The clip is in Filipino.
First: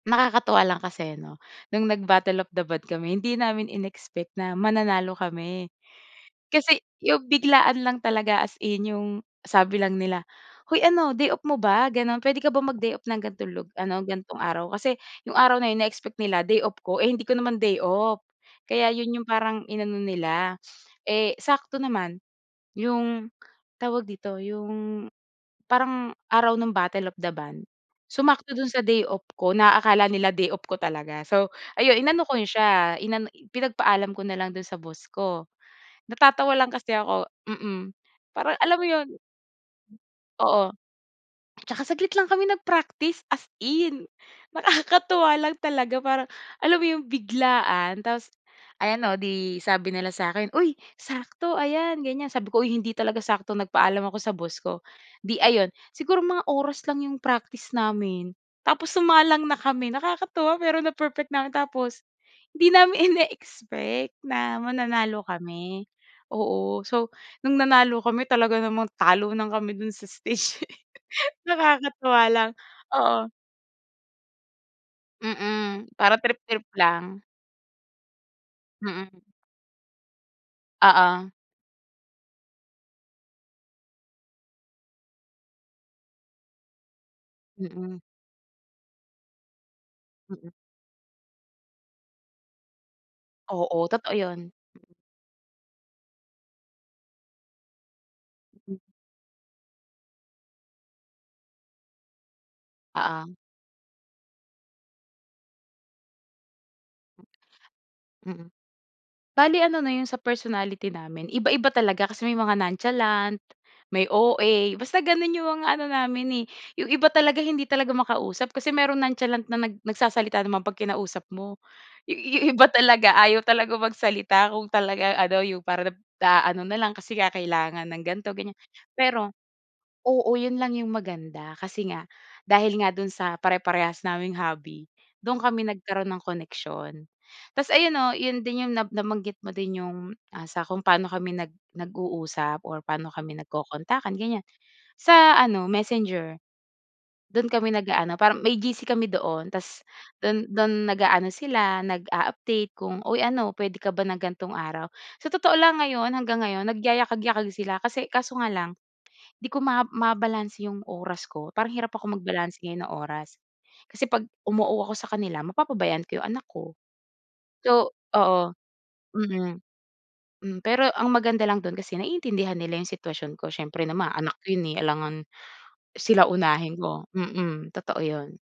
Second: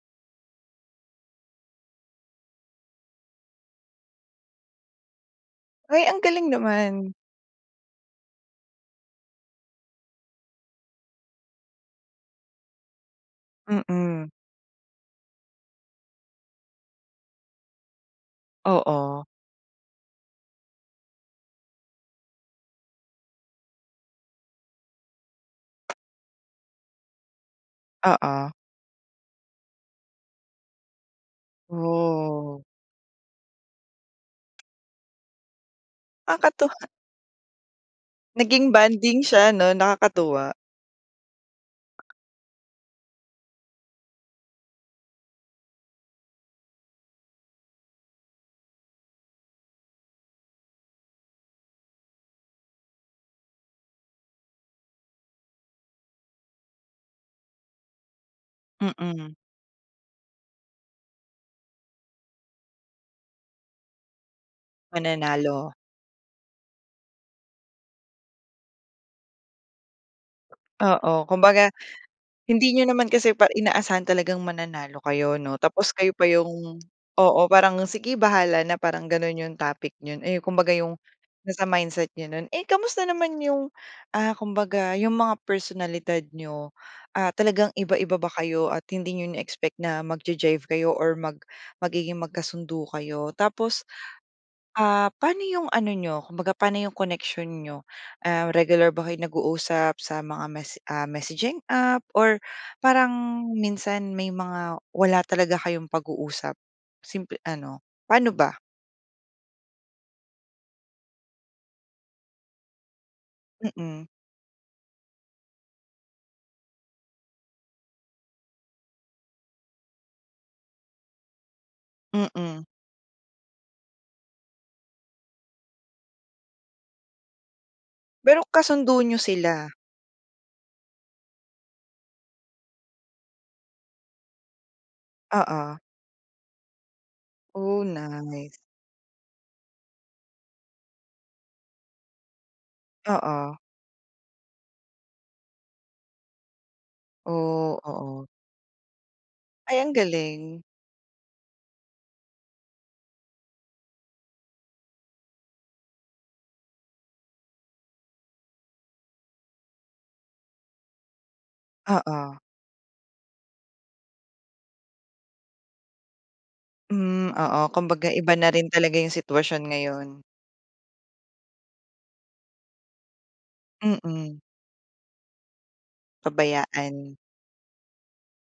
Nakakatuwa lang kasi no, nung nag Battle of the Band kami hindi namin inexpect na mananalo kami. Ay ang galing Kasi naman. yung biglaan lang talaga as in yung sabi lang nila, hoy ano day off mo ba? Ganun. Pwede ka ba mag-day off ng gantong lug ano Mm. gantong araw? Kasi yung araw na yun na-expect nila day off ko eh, hindi ko naman day off. Kaya yun Oo. yung parang inano nila, eh, sakto naman. Yung tawag dito yung, parang araw ng Battle of the Band Oo. sumakto dun sa day off ko na akala nila day off ko talaga. So ayun inano ko Oh. siya pinagpaalam ko na lang dun sa boss ko. Natatawa lang Nakakatuwa. kasi ako mm, parang Naging alam mo yun. bonding siya no? Nakakatuwa. Oo. Tsaka saglit lang kami nag-practice as in. Nakakatuwa lang talaga parang alam mo yung biglaan? Tapos, ayan o di sabi nila sakin, uy sakto ayan ganyan sabi ko uy hindi talaga sakto, nagpaalam ako sa boss ko. Di ayon siguro mga oras lang yung practice namin. Tapos Mm. sumalang na kami nakakatuwa pero na perfect namin. Tapos hindi namin ineexpect na mananalo Mananalo. kami. Oo, so nung nanalo kami talaga namang talunan kami dun sa stage. Oo kumbaga Nakakatuwa lang hindi niyo naman oo. kasi pa inaasahan talagang mananalo kayo no. Hmm, Tapos kayo para pa trip trip yung lang. oo parang sige bahala na parang Mm. ganun yung topic niyo eh, kumbaga yung Oo. nasa mindset niyo nun. Eh, kamusta naman yung, ah, kumbaga yung mga personalidad niyo? Ah, talagang Mm. iba-iba ba kayo at hindi niyo ine-expect na mag Mm. ja-jive kayo or mag magiging magkasundo kayo? Tapos, Oo totoo yun. ah, pano yung ano niyo kumbaga pano yung connection niyo? Ah, regular ba kayo nag-uusap sa mga mes ah, messaging app? Or Oo. parang minsan may mga wala talaga kayong pag-uusap simple ano, paano Mm. ba? Bale ano no yung sa personality namin iba-iba talaga kasi may mga nonchalant, may Mm. OA. Basta ganun yung mga ano namin eh, yung iba talaga hindi talaga makausap kasi merong nonchalant na nag nagsasalita naman pag kinausap mo. Yung Mm. iba talaga ayaw talagang magsalita kung talagang ano yung parang na naaano nalang kasi nga kailangan ng ganto Pero ganyan. kasundo niyo Pero sila? oo yun lang yung maganda kasi nga dahil nga dun sa pare-parehas naming hobby dun kami Oo. nagkaroon ng koneksyon. Tas Oh, ayun no yun nice. din yung na nabanggit mo din yung, ah, sa kung pano kami nag nag uusap or pano kami Oo. nagkokontakan ganyan. Sa ano Messenger. Dun kami Oh! nag-aano Oo. parang may GC kami doon Ay tas ang dun galing. dun nag-aano sila nag-a-update kung uy ano pwede ka ba ng gantong araw? Sa totoo lang ngayon hanggang ngayon nagayakag-yakag sila kasi kaso nga lang, hindi ko mab mabalanse yung oras ko parang hirap ako Oo. magbalanse ngayon ng oras. Kasi 'pag um-oo ako sakanila mapapabayan ko 'yong anak ko. Hmm, oo So kumbaga iba na oo rin talaga yung hmm. sitwasyon ngayon. Pero ang maganda lang dun kasi naiintindihan nila yung sitwasyon ko siiyempre naman anak Mm. ko yun eh, alangan sila unahin mo. Pabayaan. Mm totoo yon.